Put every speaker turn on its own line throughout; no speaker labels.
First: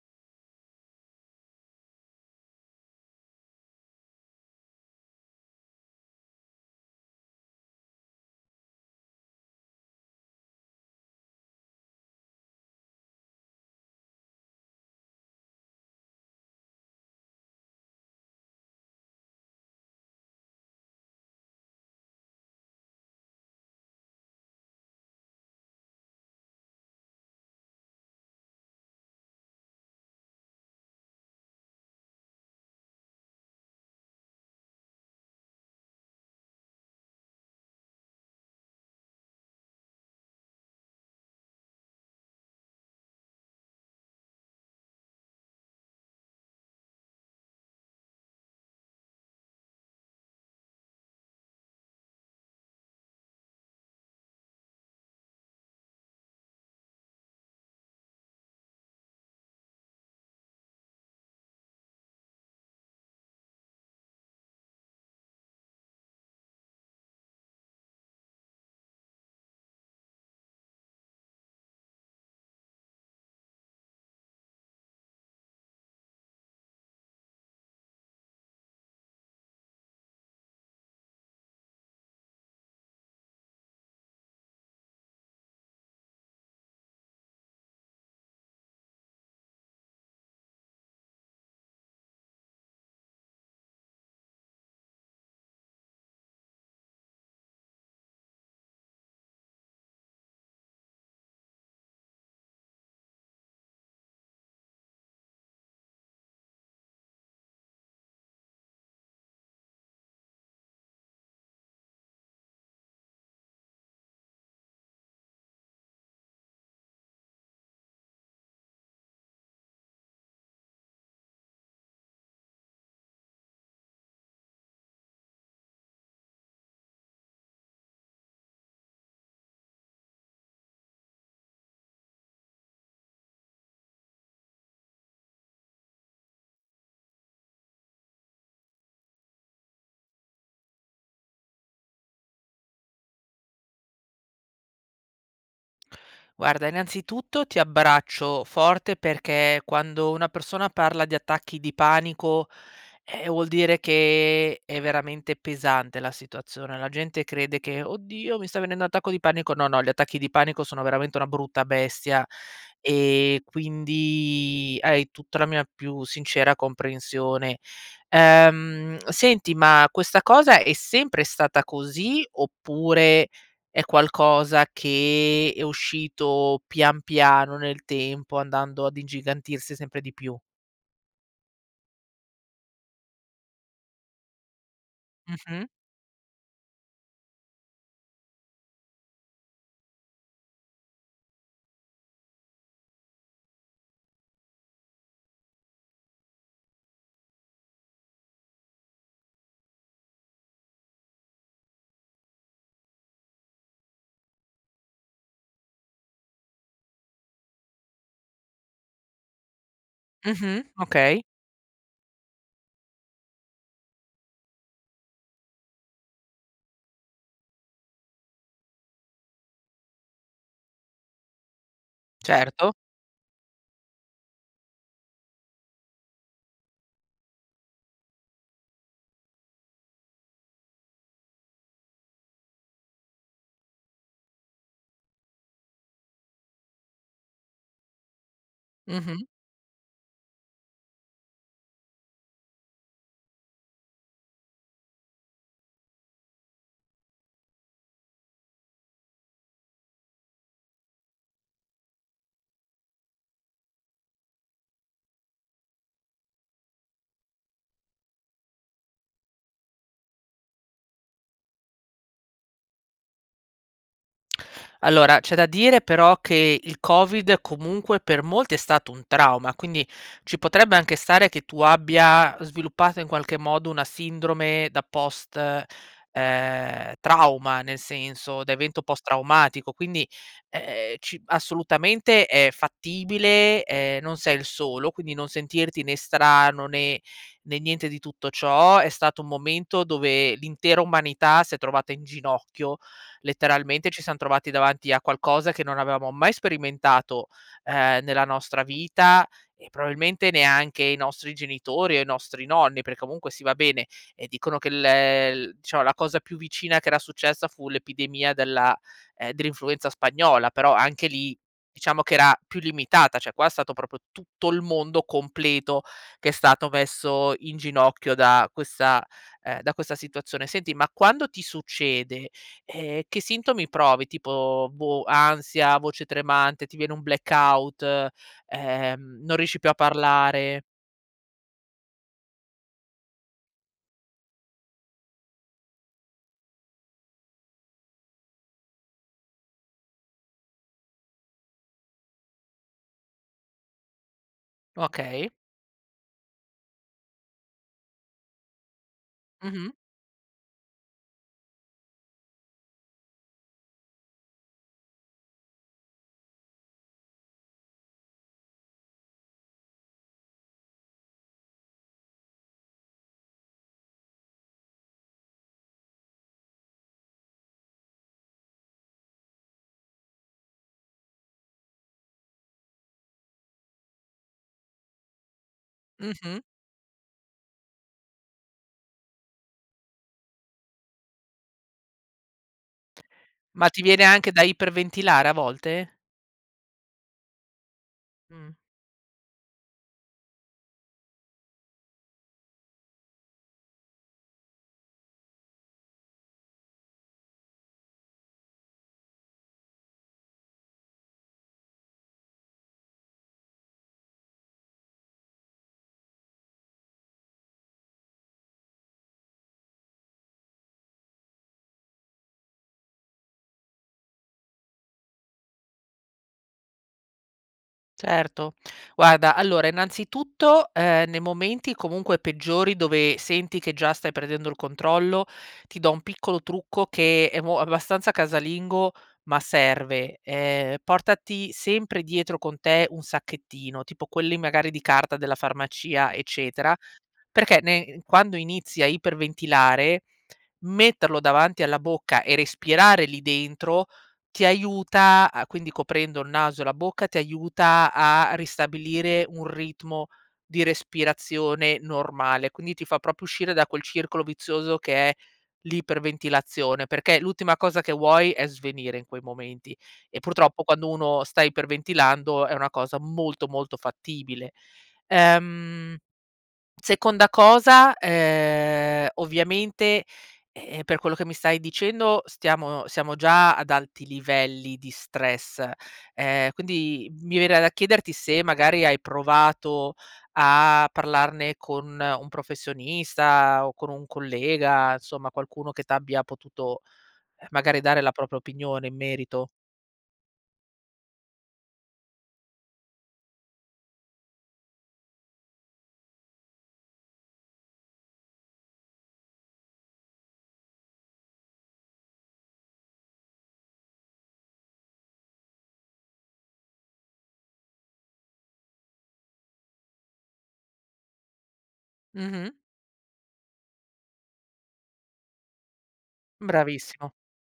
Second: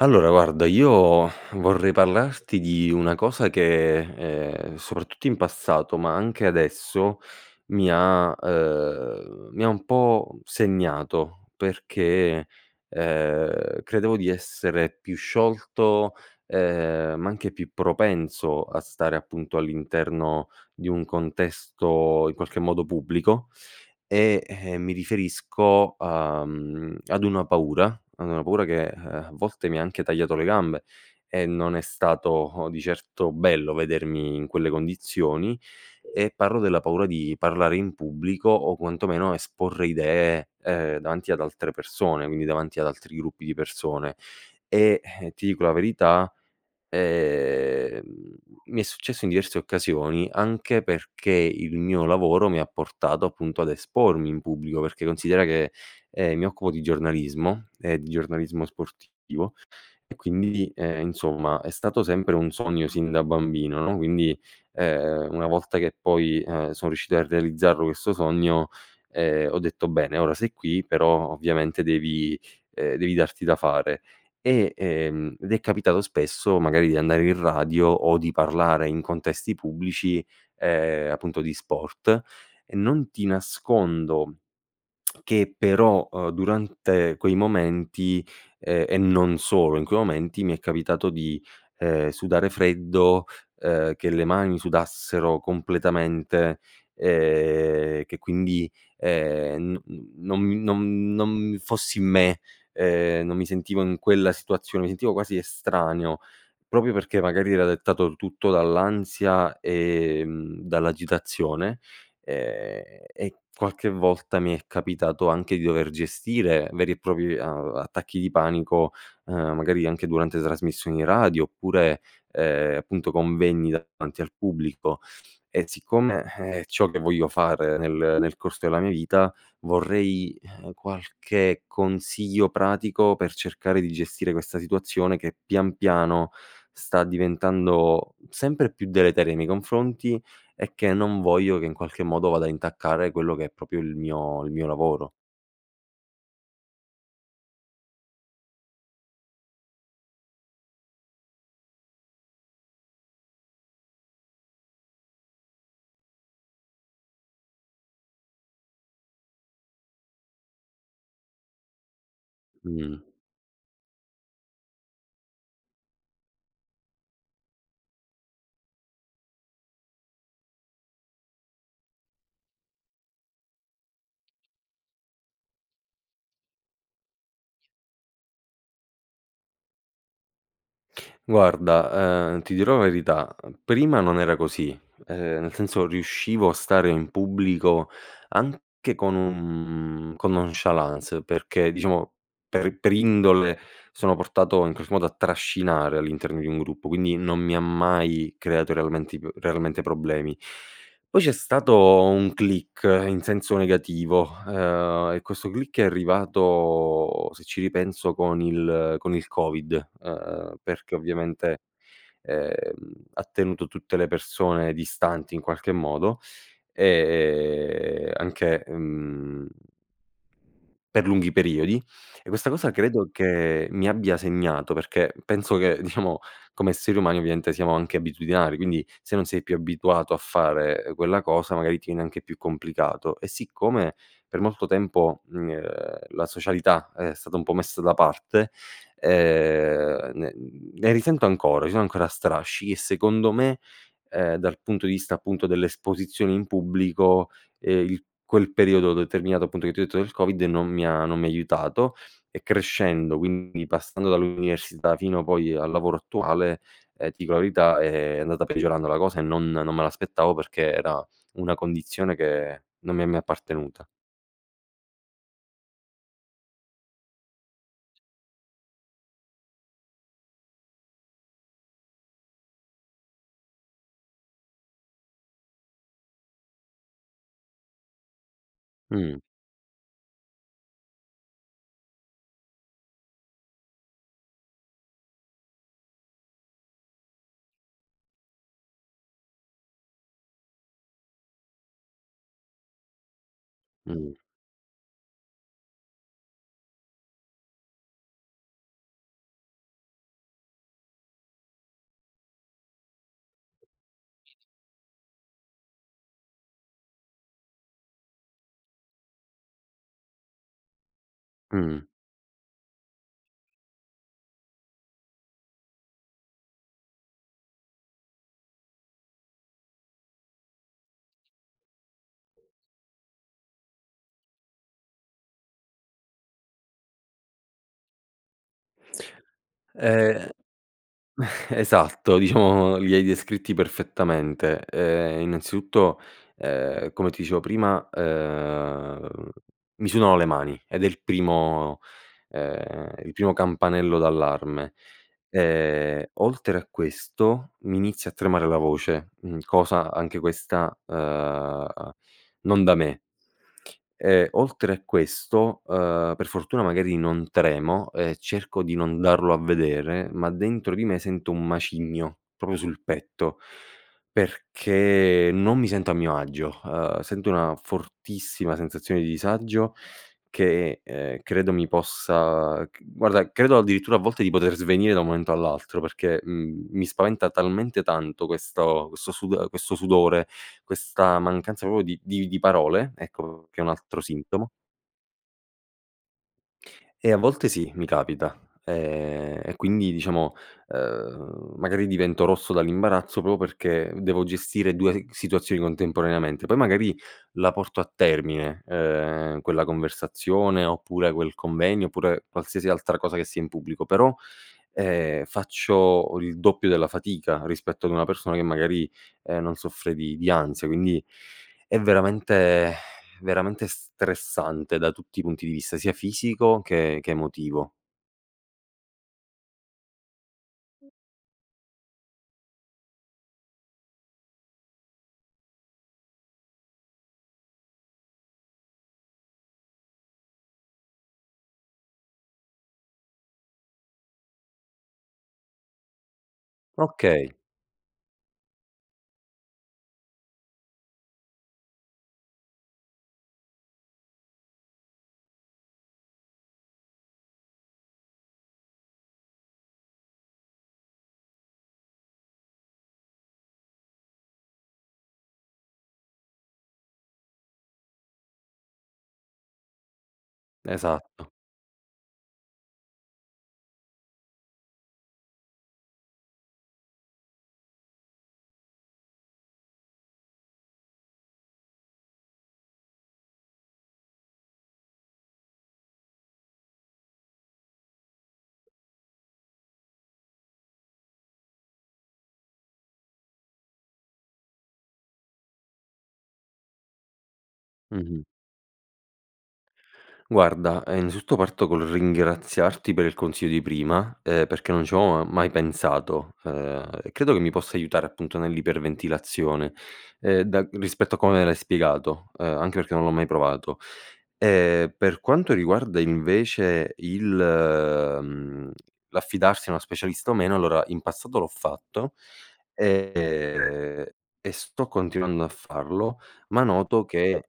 Allora guarda, io vorrei parlarti di una cosa che, ehm, soprattutto in passato, ma anche adesso, mi ha ehm, mi ha un po' segnato, perché, ehm, credevo di essere più sciolto, ehm, ma anche più propenso a stare appunto, all'interno di un contesto in qualche modo pubblico, e, ehm, mi riferisco, uhm, ad una paura ad una paura che, eh, a volte mi ha anche tagliato le gambe, e non è stato di certo bello vedermi in quelle condizioni, e parlo della paura di parlare in pubblico o quantomeno esporre idee, ehm, davanti ad altre persone, quindi davanti ad altri gruppi di persone. E, eh, ti dico la verità, ehm, mi è successo in diverse occasioni, anche perché il mio lavoro mi ha portato appunto, ad espormi in pubblico, perché considera che, ehm, mi occupo di giornalismo, ehm di giornalismo sportivo; e quindi, ehm, insomma è stato sempre un sogno sin da bambino, no, quindi, ehm, una volta che poi, ehm, sono riuscito a realizzarlo questo sogno, ehm, ho detto: "Bene, ora sei qui, però ovviamente devi ehm, devi darti da fare." E ehm, ed è capitato spesso magari di andare in radio o di parlare in contesti pubblici, ehm, appunto di sport, e non ti nascondo, che però, uhm, durante quei momenti, ehm, e non solo in quei momenti, mi è capitato di, ehm, sudare freddo, ehm, che le mani sudassero completamente, ehm, che quindi, ehm, n non nom non fossi in me, ehm, non mi sentivo in quella situazione, mi sentivo quasi estraneo, proprio perché magari era dettato tutto dall'ansia, ehm, dall'agitazione. Ehm, e qualche volta mi è capitato anche di dover gestire veri e propri a attacchi di panico, ehm magari anche durante trasmissioni radio, oppure, ehm, appunto convegni davanti al pubblico. E siccome, eh, è ciò che voglio fare nel nel corso della mia vita, vorrei, eh, qualche consiglio pratico per cercare di gestire questa situazione che, pian piano, sta diventando sempre più deleteria nei miei confronti, e che non voglio che in qualche modo vada a intaccare quello che è proprio il mio il mio lavoro.
Guarda, innanzitutto ti abbraccio forte, perché quando una persona parla di attacchi di panico, eh, vuol dire che è veramente pesante la situazione. La gente crede che: "Oddio, mi sta venendo un attacco di panico." No, no, gli attacchi di panico sono veramente una brutta bestia,
Mh.
ehm, quindi hai tutta la mia più sincera comprensione. Ehm, senti, ma questa cosa è sempre stata così, oppure è qualcosa che è uscito pian piano nel tempo, andando ad ingigantirsi sempre di più?
Guarda, ehm, ti dirò verità: prima non era così. Ehm, nel
Mh-mh.
senso riuscivo a stare in pubblico, anche con un con nonchalance, perché diciamo, per per indole sono portato in qualche modo a trascinare all'interno di un gruppo. Quindi non mi ha mai creato realmenti p realmente problemi. Poi c'è stato un click, in senso negativo, ehm, e questo click è arrivato se ci ripenso con il con il Covid, ehm,
Mh-mh,
perché
okay.
ovviamente, ehm, ha tenuto tutte le persone distanti in qualche modo. Ehm, anche, uhm per lunghi periodi. E questa cosa
Certo.
credo che mi abbia segnato. Perché penso che diciamo come esseri umani ovviamente siamo anche abitudinari, quindi, se non sei più abituato a fare, ehm, quella cosa magari ti viene anche più complicato. E siccome, per molto tempo, mhmm, ehm, la socialità è stata un po' messa da parte,
Mh-mh.
ehm, ne ne risento ancora, ci sono ancora strascichi; e secondo me, ehm, dal punto di vista appunto, delle esposizioni in pubblico, e il quel periodo determinato, appunto, che ti ho detto del Covid, non mi ha non mi ha aiutato. E crescendo, quindi passando dall'università fino poi al lavoro attuale, ehm, ti dico la verità è è andata peggiorando la cosa e non non me l'aspettavo perché era una condizione che non mi è mai appartenuta.
Allora, c'è da dire però che il Covid, comunque, per molti è stato un trauma, quindi ci potrebbe anche stare che tu abbia sviluppato in qualche modo una sindrome da post, ehm, trauma. Nel senso, da evento post
Mh.
traumatico, quindi, ehm, ci assolutamente è fattibile, ehm, non sei il solo, quindi non sentirti né strano né né niente di tutto ciò, è stato un momento dove l'intera umanità si è trovata in ginocchio, letteralmente ci
Mh.
siam trovati davanti a qualcosa che non avevamo mai sperimentato, ehm, nella nostra vita, e probabilmente neanche i nostri genitori o i nostri nonni. Per comunque, sì va bene, ehm,
[unintelligible]
dicono che la el diciamo la cosa più vicina che era successa fu l'epidemia della ehm, dell'influenza spagnola, però anche lì,
Mh.
diciamo che era più limitata, cioè qua è stato proprio tutto il mondo completo, che è stato messo in ginocchio da questa ehm, da questa situazione. Senti, ma quando ti succede, ehm, che sintomi provi? Tipo, boh, ansia? Voce tremante? Ti viene un blackout? E ehm, non riesci più a
Ehm
parlare?
esatto, diciamo, li hai descritti perfettamente. Uhm, innanzitutto, uhm, come ti dicevo prima, uhm, mi sudano le mani ed è il primo, uhm, il primo campanello d'allarme.
Okay.
Ehm, oltre a questo mi inizia a tremare la voce, mhmm,
Mh-mh.
cosa anche questa, uhm, non da me e, oltre a questo, uhm, per fortuna magari non tremo e cerco di non darlo a vedere, ma dentro di me sento un macigno, proprio sul petto, perché non mi sento a mio agio, uhm, sento una fortissima sensazione di disagio, che è uhm, credo mi possa, ch guarda credo addirittura, a volte, di poter svenire da un momento all'altro, perché,
Mh-mh.
mhmm, mi spaventa talmente tanto questo- questo sud uhm, questo sudore, questa mancanza proprio di di di parole, ecco che è
Ma
un
ti
altro
viene anche da
sintomo.
iperventilare, a volte?
Eh a volte sì, mi capita.
Mh.
Ehm, e quindi diciamo, uhm, magari divento rosso dall'imbarazzo, proprio perché devo gestire 2 gh situazioni contemporaneamente, poi magari la porto a termine, uhm, quella conversazione, oppure quel convegno, oppure qualsiasi altra cosa che sia in pubblico, però, ehm, faccio il doppio della fatica rispetto ad una persona che magari, ehm, non soffre di di ansia. Quindi, è veramente veramente stressante da tutti i punti di vista, sia fisico che che emotivo.
Certo. Guarda allora, innanzitutto, ehm, nei momenti comunque peggiori dove senti che già stai perdendo il controllo, ti do un piccolo trucco che è mo abbastanza casalingo, ma serve: ehm, portati sempre dietro con te un sacchettino tipo quelli, magari, di carta della farmacia, eccetera.
Okay.
Perché ne ehm, quando inizi a iperventilare, metterlo davanti alla bocca e respirare lì dentro, ti aiuta a quindi coprendo il naso e la bocca, ti aiuta a ristabilire un ritmo, di respirazione normale, quindi ti fa proprio uscire da quel circolo vizioso che è, l'iperventilazione, perché l'ultima cosa che vuoi è svenire in quei momenti. E purtroppo, quando uno
Esatto.
sta iperventilando è una cosa molto molto fattibile. Ehm, seconda cosa: ehm, ovviamente, ehm-ehm, per quello che mi stai dicendo, stiamo siamo già ad alti livelli di stress, ehm, quindi mi verrà da chiederti se, magari, hai provato a parlarne con un professionista? O con un collega? Insomma, qualcuno che t'abbia potuto, magari, dare la
Mh-mh.
propria opinione in merito?
Guarda, ehm, innanzitutto parto col ringraziarti per il consiglio di prima, ehm, perché non ci avevo mai pensato. Ehm, e credo che mi possa aiutare appunto, nell'iperventilazione, ehm, da rispetto a come l'hai spiegato, uhm, anche perché non l'ho mai provato. E per quanto riguarda invece il mhmm, l'affidarsi a una specialista o meno, allora in passato l'ho fatto
Mh-mh.
ehm, e sto continuando a farlo, ma noto
Bravissimo.
che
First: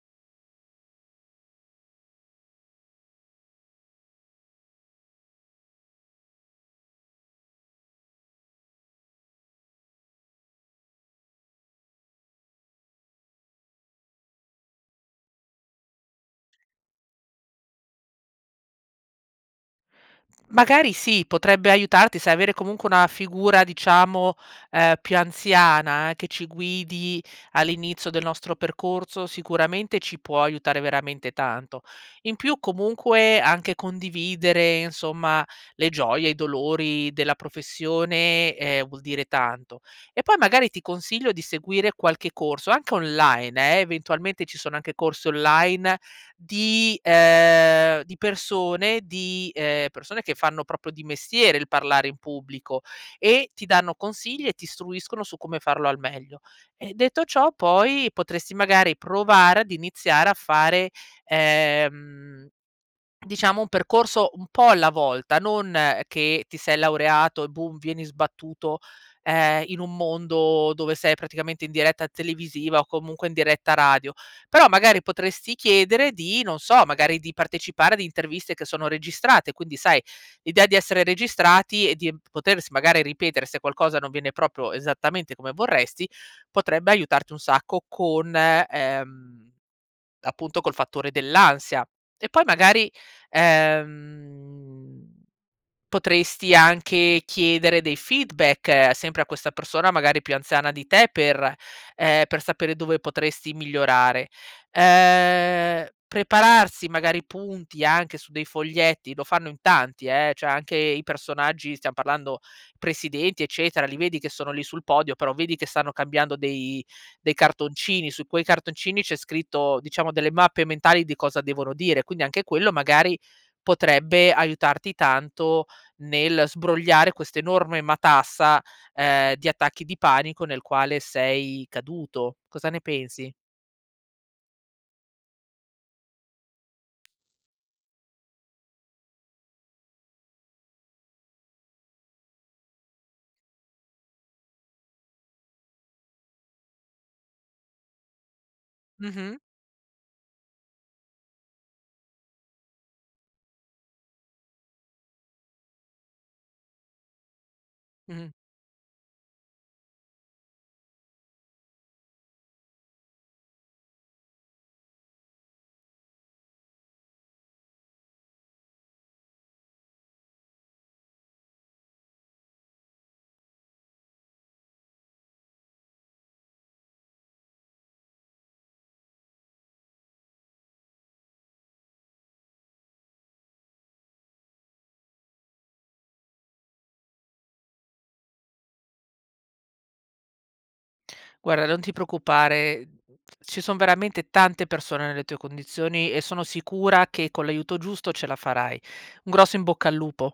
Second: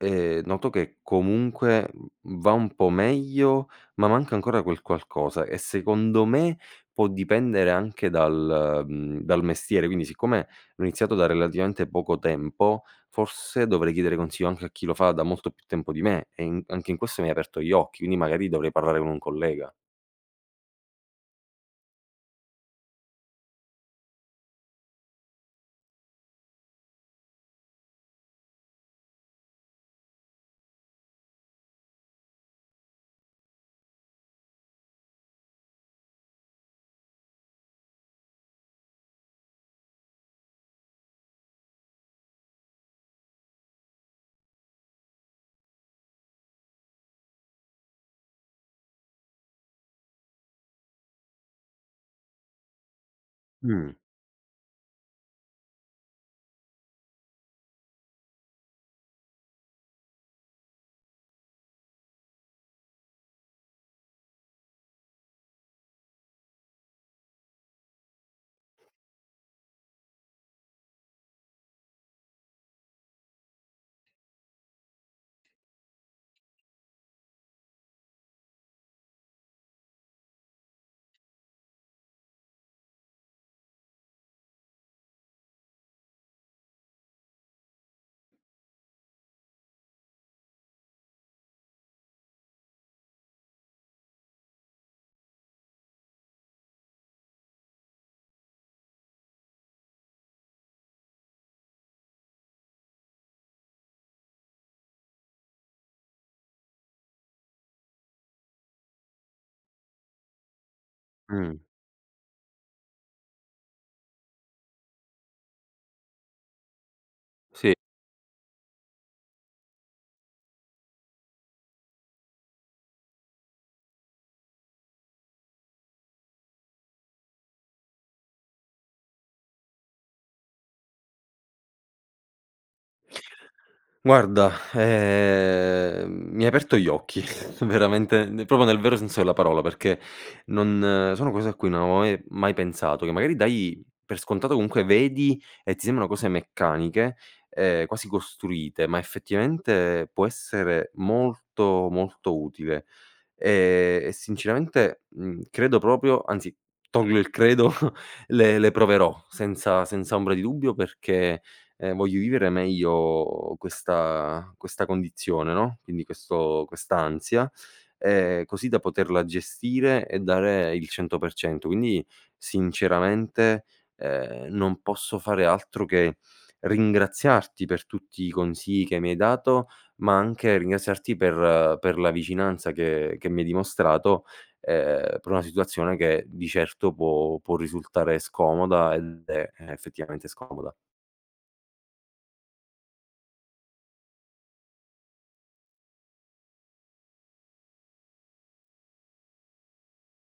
ehm, noto che comunque va un po' meglio, ma manca ancora quel qualcosa. E secondo me, può dipendere anche dal mhmm, dal mestiere. Quindi, siccome ho iniziato da relativamente poco tempo, forse dovrei chiedere consiglio anche a chi lo fa da molto più tempo di me. E in anche in questo mi hai aperto gli occhi, quindi magari dovrei parlare con un collega.
Magari sì, potrebbe aiutarti, sai, avere comunque una figura diciamo, ehm, più anziana, che ci guidi all'inizio del nostro percorso, sicuramente ci può aiutare veramente tanto. In più comunque, anche condividere insomma, le gioie, i dolori della professione eh vuol dire tanto. E poi, magari ti consiglio di seguire qualche corso anche online eh, eventualmente ci sono anche corsi online, di ehm, di persone di ehm, persone che fanno proprio di mestiere il parlare in pubblico, e ti
Mh.
danno consigli e ti istruiscono su come farlo al meglio. E detto ciò, poi potresti magari provare ad iniziare a fare, ehm, diciamo un percorso un po' alla volta. Non che ti sei laureato e boom, vieni sbattuto, ehm, in un mondo dove sei praticamente in diretta televisiva o comunque in diretta radio. Però, magari potresti chiedere di non so, magari di partecipare ad interviste che sono registrate, quindi sai, l'idea di essere registrati e di potersi magari ripetere se qualcosa non viene proprio esattamente come vorresti, potrebbe aiutarti un sacco con ehm, appunto col fattore dell'ansia. E poi, magari, ehm, potresti anche chiedere dei feedback sempre a questa persona, magari più anziana di te per, ehm, per sapere dove potresti migliorare. Ehm, prepararsi magari punti anche su dei foglietti lo fanno in tanti, eh, cioè anche i
Mh.
personaggi stiamo parlando presidenti, eccetera, li vedi che sono lì sul podio, però vedi che stanno cambiando dei dei
Sì.
cartoncini. Su quei cartoncini c'è scritto diciamo delle mappe mentali di cosa devono dire. Quindi, anche quello magari, potrebbe aiutarti tanto nel sbrogliare questa enorme matassa, ehm, di attacchi di panico nel quale sei caduto. Cosa ne pensi?
Guarda, ehm, mi hai aperto gli occhi veramente proprio nel vero senso della parola, perché non sono cose a cui non avevo mai mai pensato. Che magari dai per scontato comunque vedi e ti sembrano cose meccaniche, ehm, quasi costruite. Ma
Mh-mh.
effettivamente può essere molto, molto utile. Ehm, e sinceramente, mhmm, credo proprio anzi, tolgo il credo
Mh-mh.
le le proverò, senza senza ombra di dubbio, perché, ehm, voglio vivere meglio questa questa condizione, no, quindi questo quest'ansia. Ehm, così da poterla gestire e dare il 100%. Quindi, sinceramente, ehm, non posso fare altro che ringraziarti per tutti i consigli che mi hai dato, ma anche ringraziarti per per la vicinanza che che mi hai dimostrato, ehm, per una situazione che di certo può può risultare scomoda, ed è, ehm, effettivamente scomoda.
Guarda, non ti preoccupare. Ci son veramente tante persone nelle tue condizioni e sono sicura che con l'aiuto giusto ce la farai. Un grosso in bocca al lupo.